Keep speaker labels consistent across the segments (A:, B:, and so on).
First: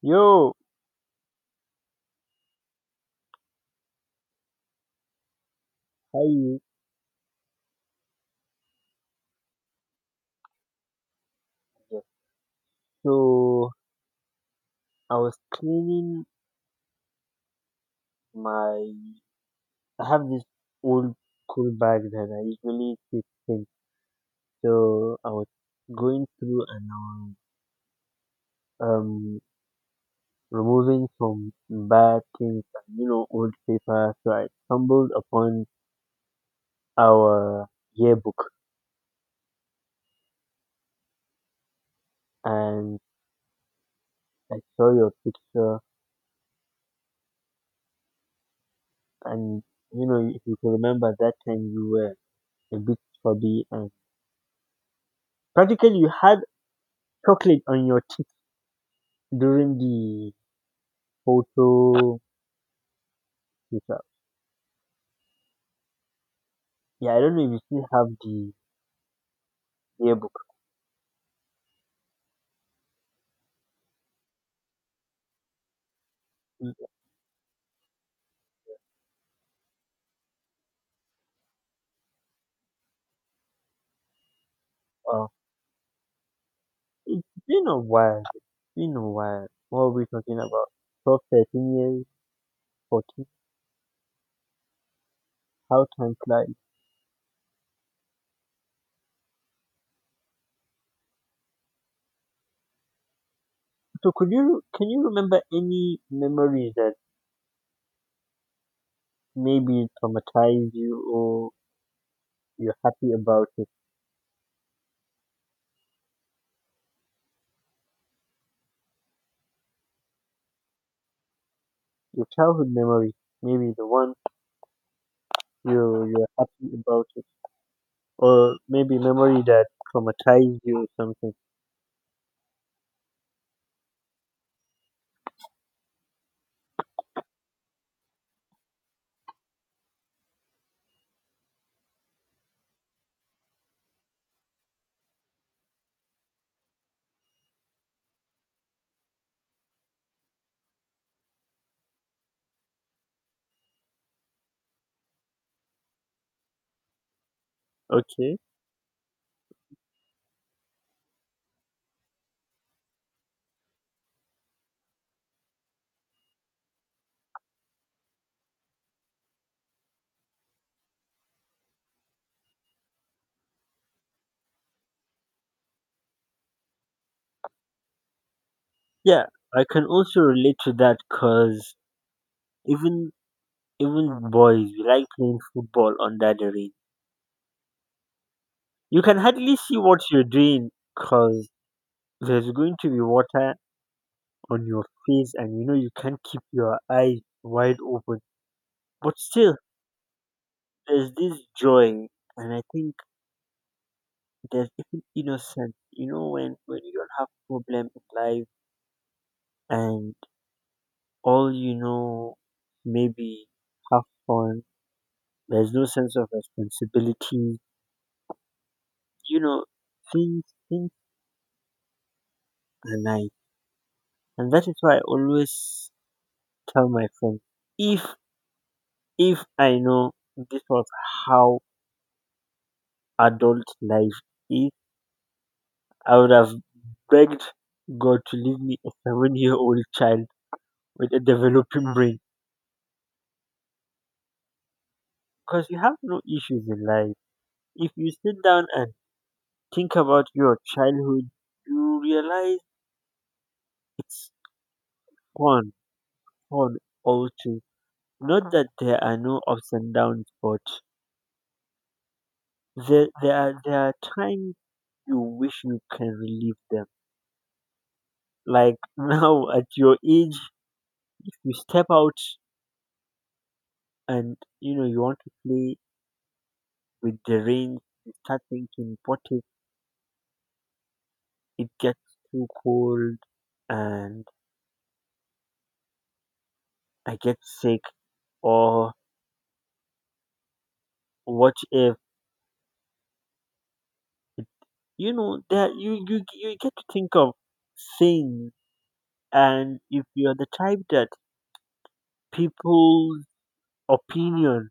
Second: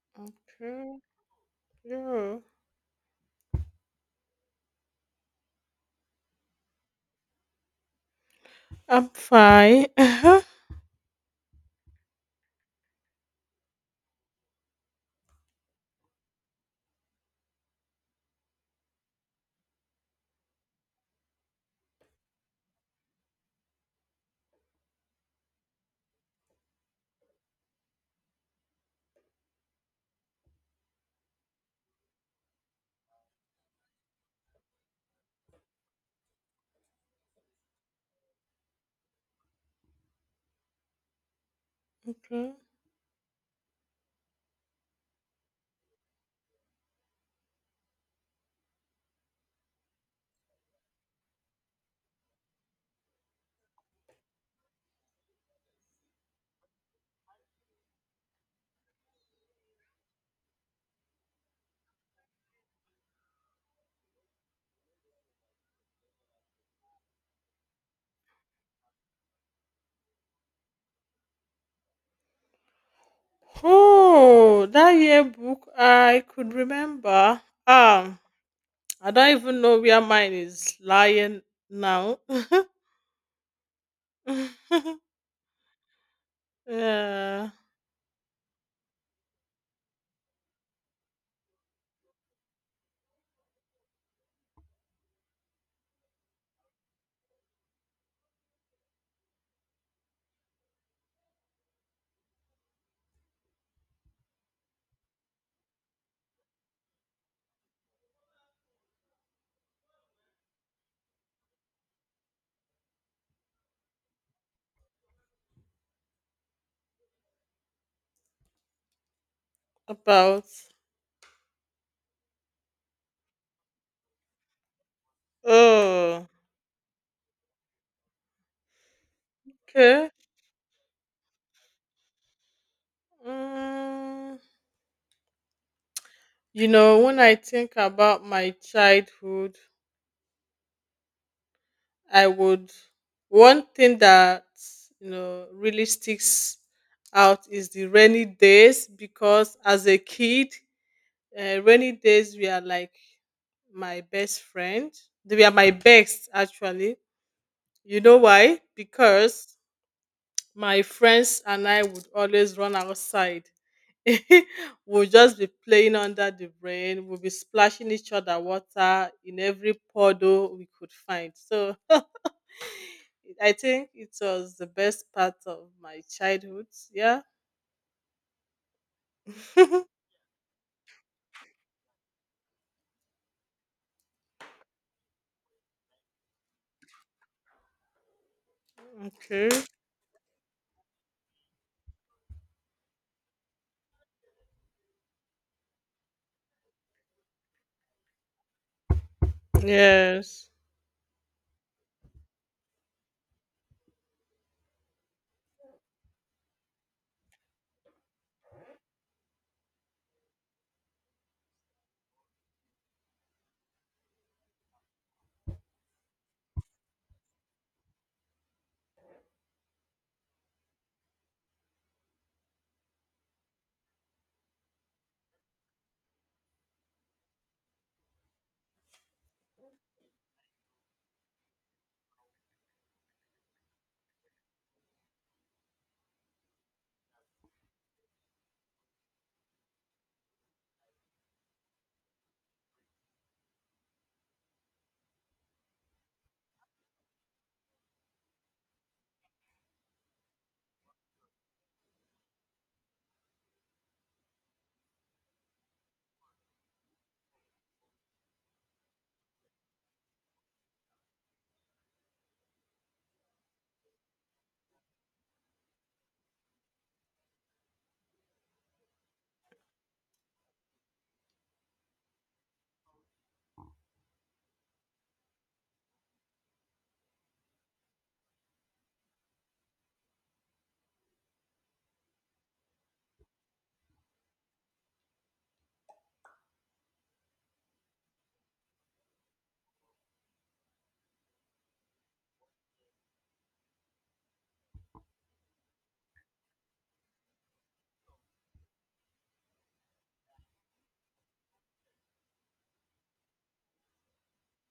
A: Yo,
B: Okay. Yeah.
A: how you?
B: I'm fine.
A: Yes. So I was cleaning my. I have this old cool bag that I usually keep things. So I was going through, and I was um removing some bad things, and, you know, old paper. So I stumbled upon our yearbook,
B: Okay.
A: and I saw your picture, and you know, if you can remember that time, you were a bit chubby and practically you had chocolate on your teeth during the photo shoot-up. Yeah, I don't know if you still have the yearbook.
B: Oh, that yearbook I could
A: Mm,
B: remember. I don't even know where mine is lying now.
A: Uh, it's
B: Yeah.
A: been a while. It's been a while. What are we talking about? 12, 13 years, 14. How time flies. So could you can you remember any memories that maybe traumatized you, or you're happy about it?
B: About.
A: Your childhood memory, maybe the one you
B: Oh.
A: you're happy about it, or maybe memory that
B: Okay.
A: traumatized you or something.
B: Mm, when I think about my childhood, I would one thing that really sticks out is the rainy days because as a kid, rainy days were like my best friend. They were my best actually. You know
A: Okay.
B: why? Because my friends and I would always run outside. We'll just be playing under the rain. We'll be splashing each other water in every puddle we could find. So I think it was the best part of my childhood. Yeah.
A: Yeah, I
B: Okay.
A: can also relate to that, because even even boys, we like playing football under the rain. You can hardly see what you're doing, because there's going to be water on your face, and you know, you can't keep your eyes wide open. But still,
B: Yes.
A: there's this joy, and I think there's even innocence. You know, when you don't have problem in life, and all you know, maybe have fun. There's no sense of responsibility, you know, things things are nice, and that is why I always tell my friends, if if I know this was how adult life is, I would have begged God to leave me a 7-year old child with a developing brain. Because you have no issues in life. If you sit down and think about your childhood, you realize it's fun, fun all too. Not that there are no ups and downs, but there are times you wish you can relieve them. Like now, at your age, if you step out and you know you want to play with the rain, you start thinking, what if it gets too cold and I get sick, or what if it, you know, that you get to think of things, and if you're the type that people's opinion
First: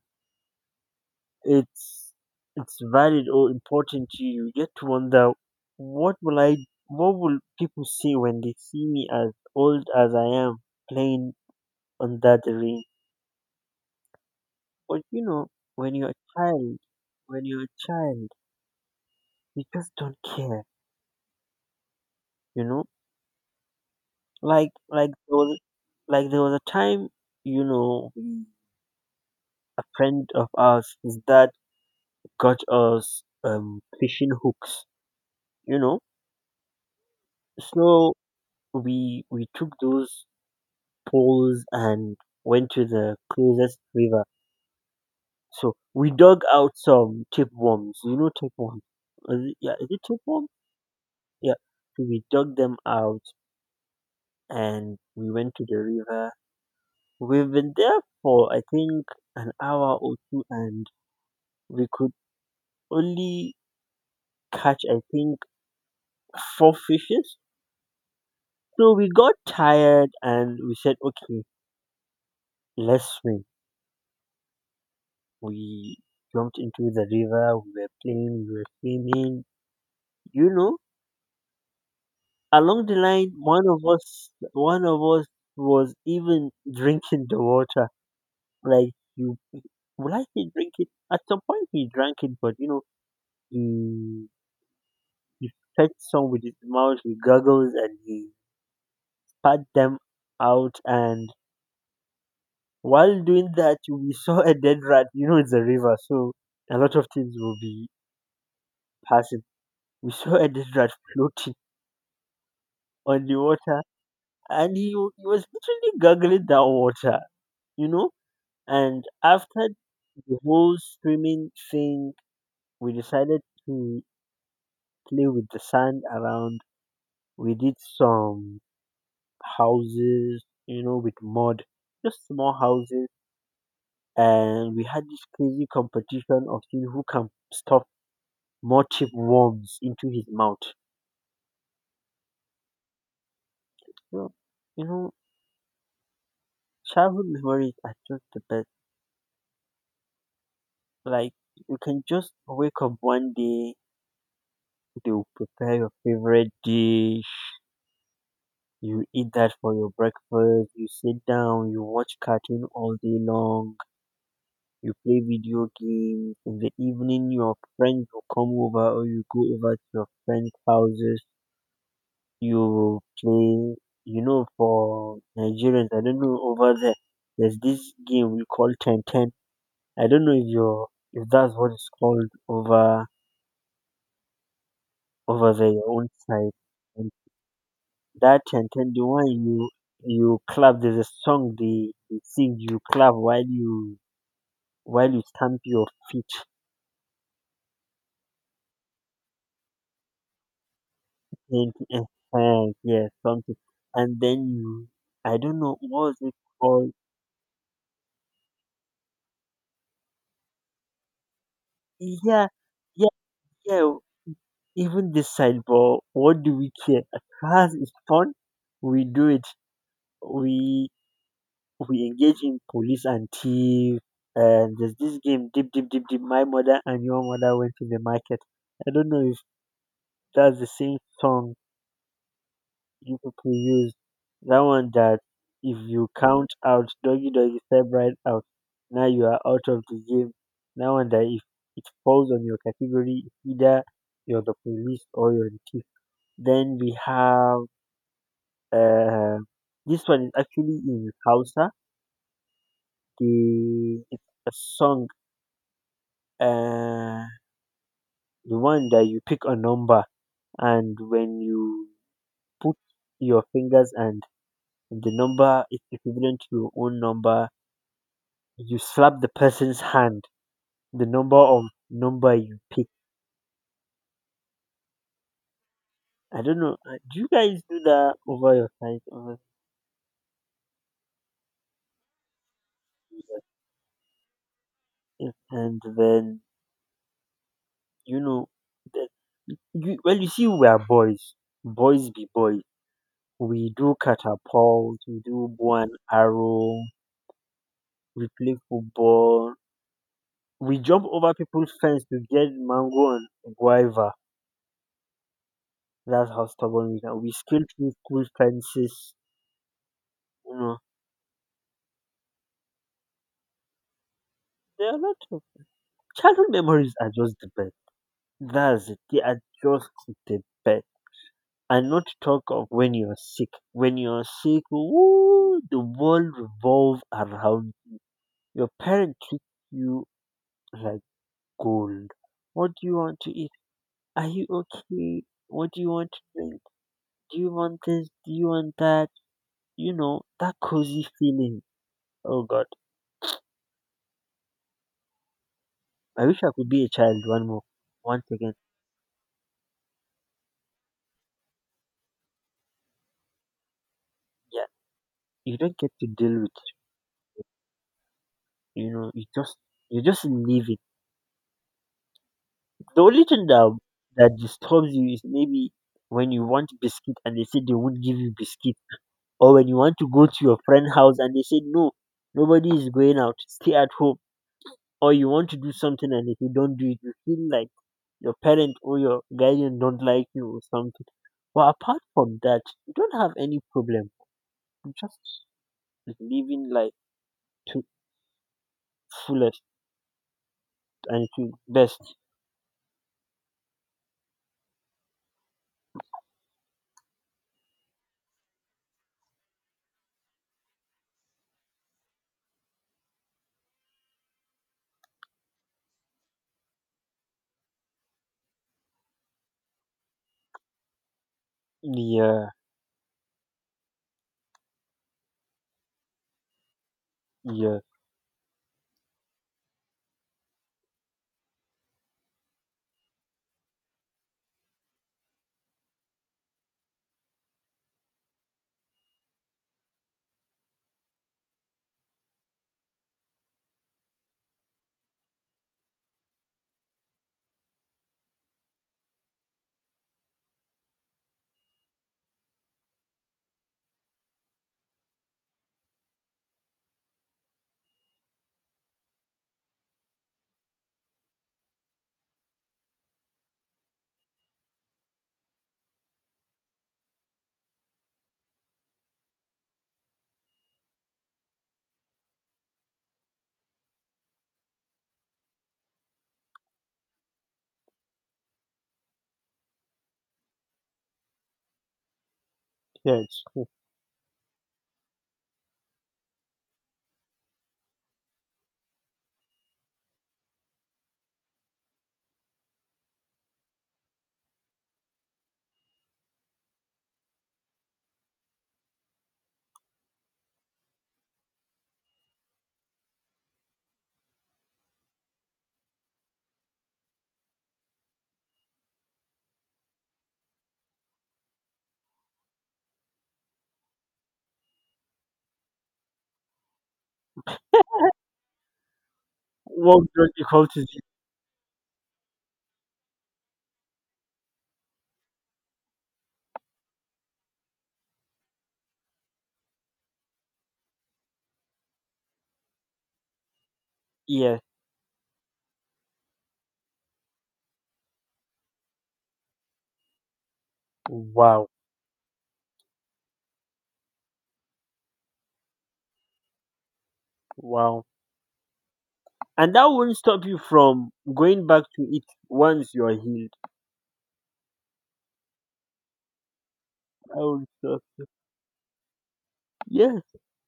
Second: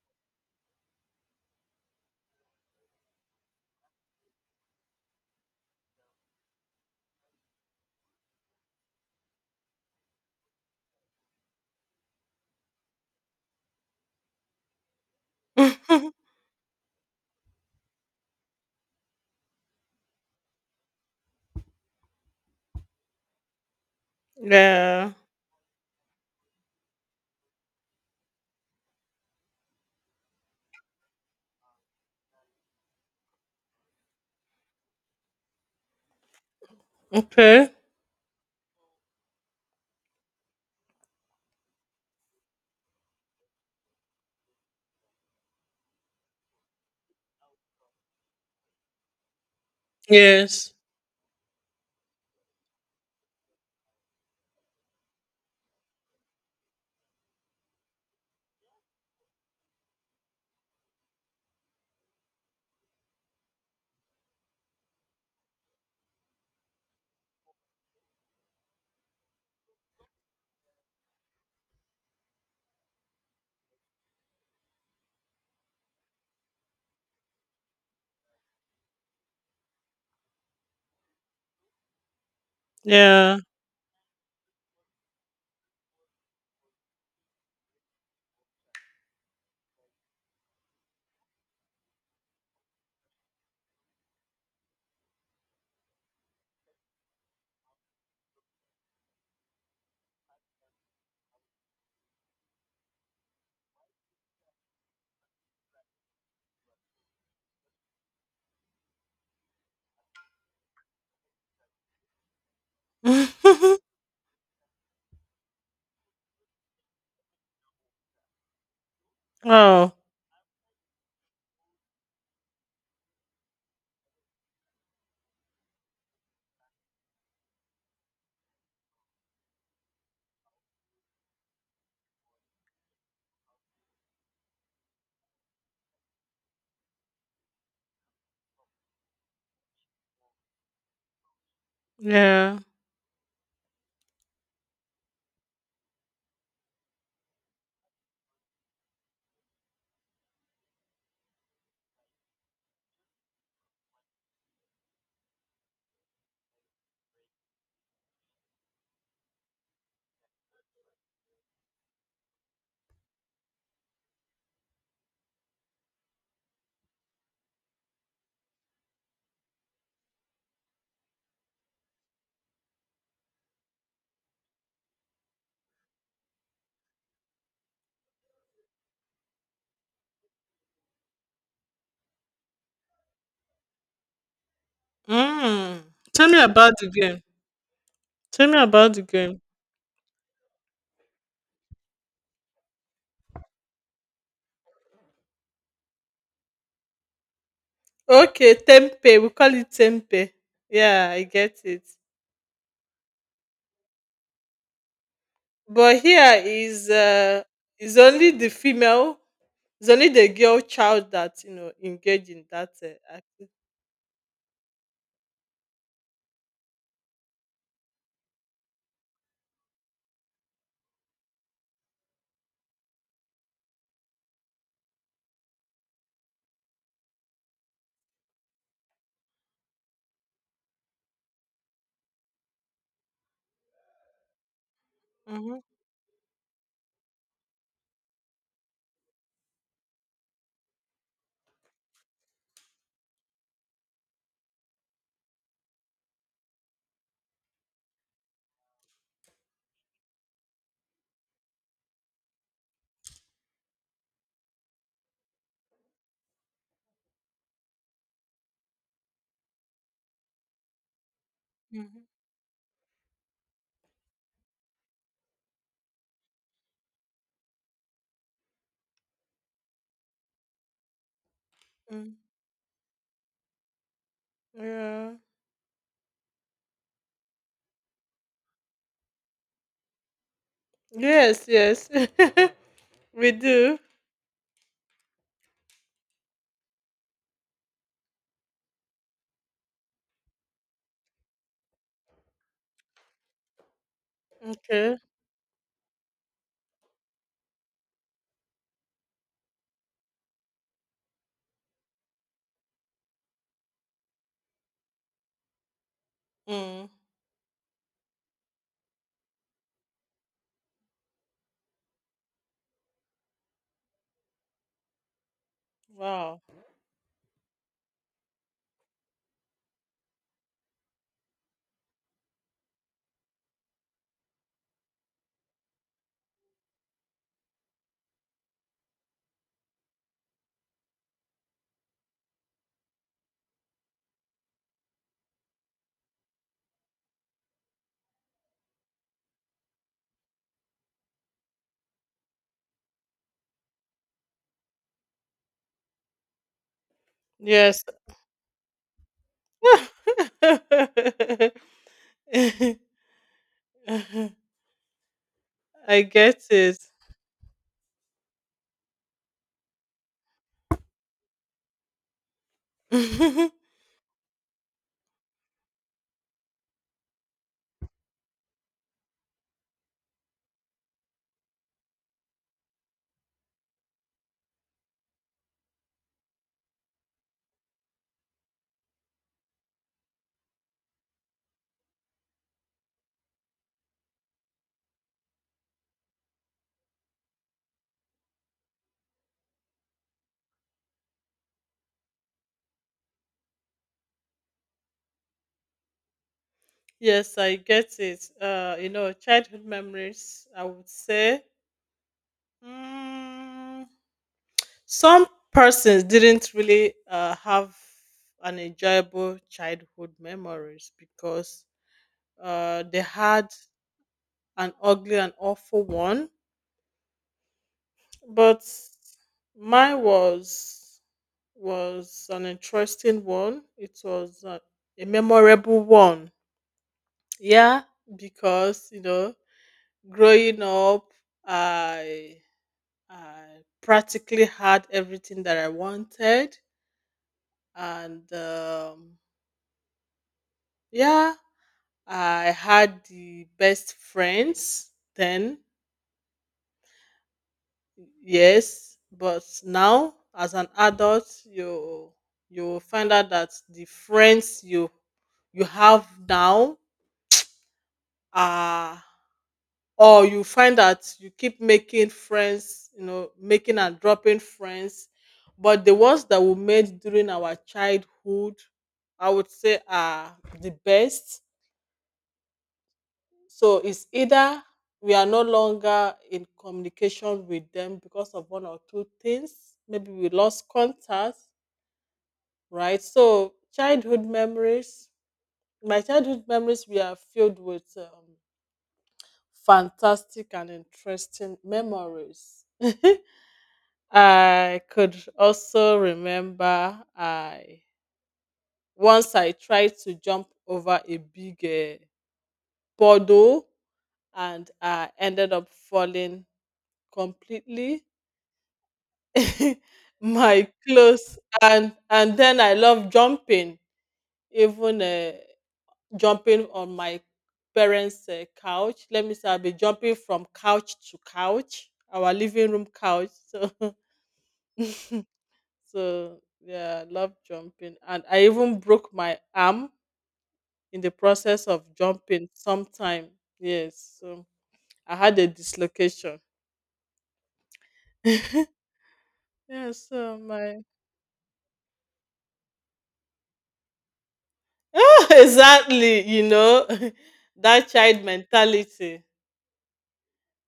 A: it's it's valid or important to you, you get to wonder what will I what will people say when they see me as old as I am playing under the rain? But you know, when you're a child when you're a child, you just don't care, you know? Like like
B: Yeah.
A: there was like there was a time, you know, a friend of ours, his dad got us fishing hooks, you know.
B: Okay.
A: So we took those pools and went to the closest river. So we dug out some tapeworms. You know tapeworms? Is it, yeah, is it tapeworm?
B: Yes.
A: Yeah. So we dug them out and we went to the river. We've been there for, I think, an hour or two, and we could only catch, I think, four fishes. So we got tired and we said, okay, let's swim. We jumped into the river. We were playing. We were swimming. You know, along the line,
B: Yeah.
A: one of us was even drinking the water. Like, you, would I say drink it? At some point, he drank it, but you know, he he fed some with his mouth. He gurgles and he spat them out. And while doing that, we saw a dead rat. You know, it's a river, so a lot of things will be passing. We saw a dead rat floating on the water, and he, he was literally gurgling that water. You know. And after
B: Oh.
A: the whole streaming thing, we decided to play with the sand around. We did some houses, you know, with mud, just small houses. And we had this crazy competition of seeing who can stuff more worms into his mouth.
B: Yeah.
A: So, you know, childhood memories are just the best. Like, you can just wake up one day, they will prepare your favorite dish. You eat that for your breakfast, you sit down, you watch cartoon all day long, you play video games. In the evening, your friends will come over, or you go over to your friends' houses. You play, you know, for Nigerians, I don't know, over there, there's this game we call ten ten. I don't know if you're, if that's what it's called over, over there,
B: Mm.
A: your own
B: Tell me
A: side.
B: about the game.
A: That
B: Tell me
A: chant,
B: about the
A: the one
B: game.
A: you, you clap, there's a song they sing, you clap while you, while you stamp your feet.
B: Okay, tempe. We call it tempe. Yeah, I get
A: And
B: it.
A: yeah, something, and then you, I don't know
B: But
A: what's
B: here
A: it called.
B: is only the female, it's only the girl child that engage in
A: Yeah,
B: that
A: yeah,
B: activity.
A: yeah, even this side, but what do we care? As far as it's fun, we do it. We we engage in police and thief. And there's this game, deep deep deep deep, my mother and your mother went to the market. I don't know if. That's the same song you people used. That one that, if you count out doggy doggy, step right out, now you are out of the game. That one that, if it falls on your category, either you're the police or you're the thief. Then we have uh, this one is actually in Hausa. The, it's a song, uh the one that you pick a number, and when you
B: Mhm.
A: put your fingers, and if the number is equivalent to your own number, you slap the person's hand the number of
B: Mm.
A: number you pick.
B: Yeah.
A: I don't know. Do you guys do that over your side? Over,
B: Yes, yes. We
A: yeah.
B: do.
A: And then, you know, the- you, well, you see, we are boys. Boys be boys. We do
B: Okay.
A: catapult, we do bow and arrow, we play football. We jump over people's fence to get mango and guava. That's how
B: Mm.
A: stubborn we are. We scale through school fences. There are a lot of
B: Wow.
A: childhood memories, are just the best. That's it. They are just the best. And not to talk of when you're sick. When you're sick, woo, the world revolves around you. Your parents treat you like gold. What do you want to eat? Are you okay? What do you want to drink? Do you want this? Do you want that? You know, that cozy feeling. Oh God. I wish I could be a child one more
B: Yes.
A: once again. Yeah. You don't get
B: I
A: to deal
B: get
A: with.
B: it.
A: You know, you just, you just leave it. The only thing that that disturbs you is maybe when you want biscuit and they say they won't give you biscuit, or when you want to go to your friend's house and they say no, nobody is going out, stay at home, or you want to do something, and if you don't do it, you feel like your parent or your guardian don't like you or something. But apart from that, you don't have any problem. You just living life to fullest and to best.
B: Yes, I get it. You know, childhood memories, I would say. Mm, some persons didn't really have an enjoyable childhood memories because
A: Yeah,
B: they had an ugly and awful one.
A: yeah,
B: But mine was an interesting one. It was a memorable one. Yeah, because you know, growing up, I I practically had everything that I wanted, and yeah, I had the best friends then. Yes, but now as an adult, you will find out that the friends you have now are, or you find that you keep making friends, you know, making and dropping friends, but the ones that we made during our childhood, I would say, are the best.
A: yes.
B: So it's either we are no longer in communication with them because of one or two things, maybe we lost contact, right? So childhood memories, my childhood memories were filled with fantastic and interesting memories. I could also remember I once I tried to jump over a big puddle and I ended up falling completely.
A: What done
B: My
A: equal to zero.
B: clothes, and then I love jumping, even jumping on my parents' couch. Let me say, I'll be jumping from couch to couch, our living room couch. So,
A: Yeah.
B: so yeah, I love jumping, and I even broke my arm in the process
A: Wow.
B: of jumping sometime. Yes, so I had a dislocation.
A: Wow.
B: Yeah,
A: And that won't
B: so
A: stop you
B: my
A: from going back to it once you are healed.
B: exactly, you know,
A: I will
B: that
A: stop.
B: child mentality.
A: Yes.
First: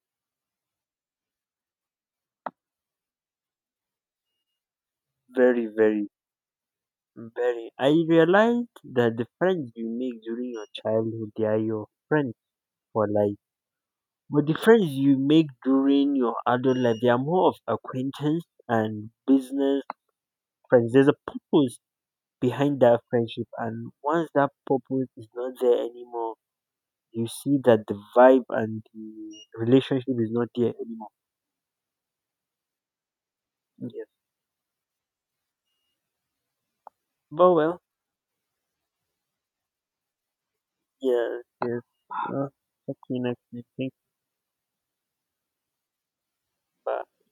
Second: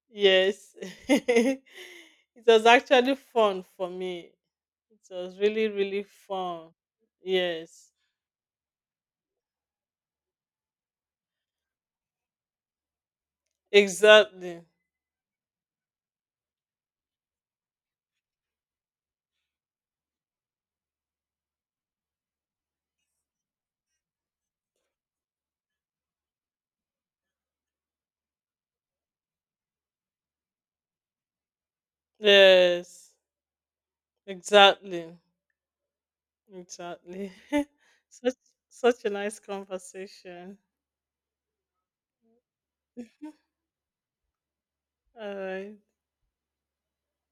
B: Yes. It was actually fun for me. It was
A: Very,
B: really, really
A: very,
B: fun.
A: very. I
B: Yes,
A: realized that the friends you make during your childhood, they are your friends for life. But the
B: exactly.
A: friends you make during your adult life, they are more of acquaintance and business friends. There's a purpose behind that friendship. And once that purpose is not there anymore, you see that the vibe and the relationship is not there anymore.
B: Yes,
A: Yes.
B: exactly. Exactly.
A: But well,
B: such Such a nice conversation.
A: yes, yes. Uh, talk to you next week. Thanks.
B: All right.
A: Bye.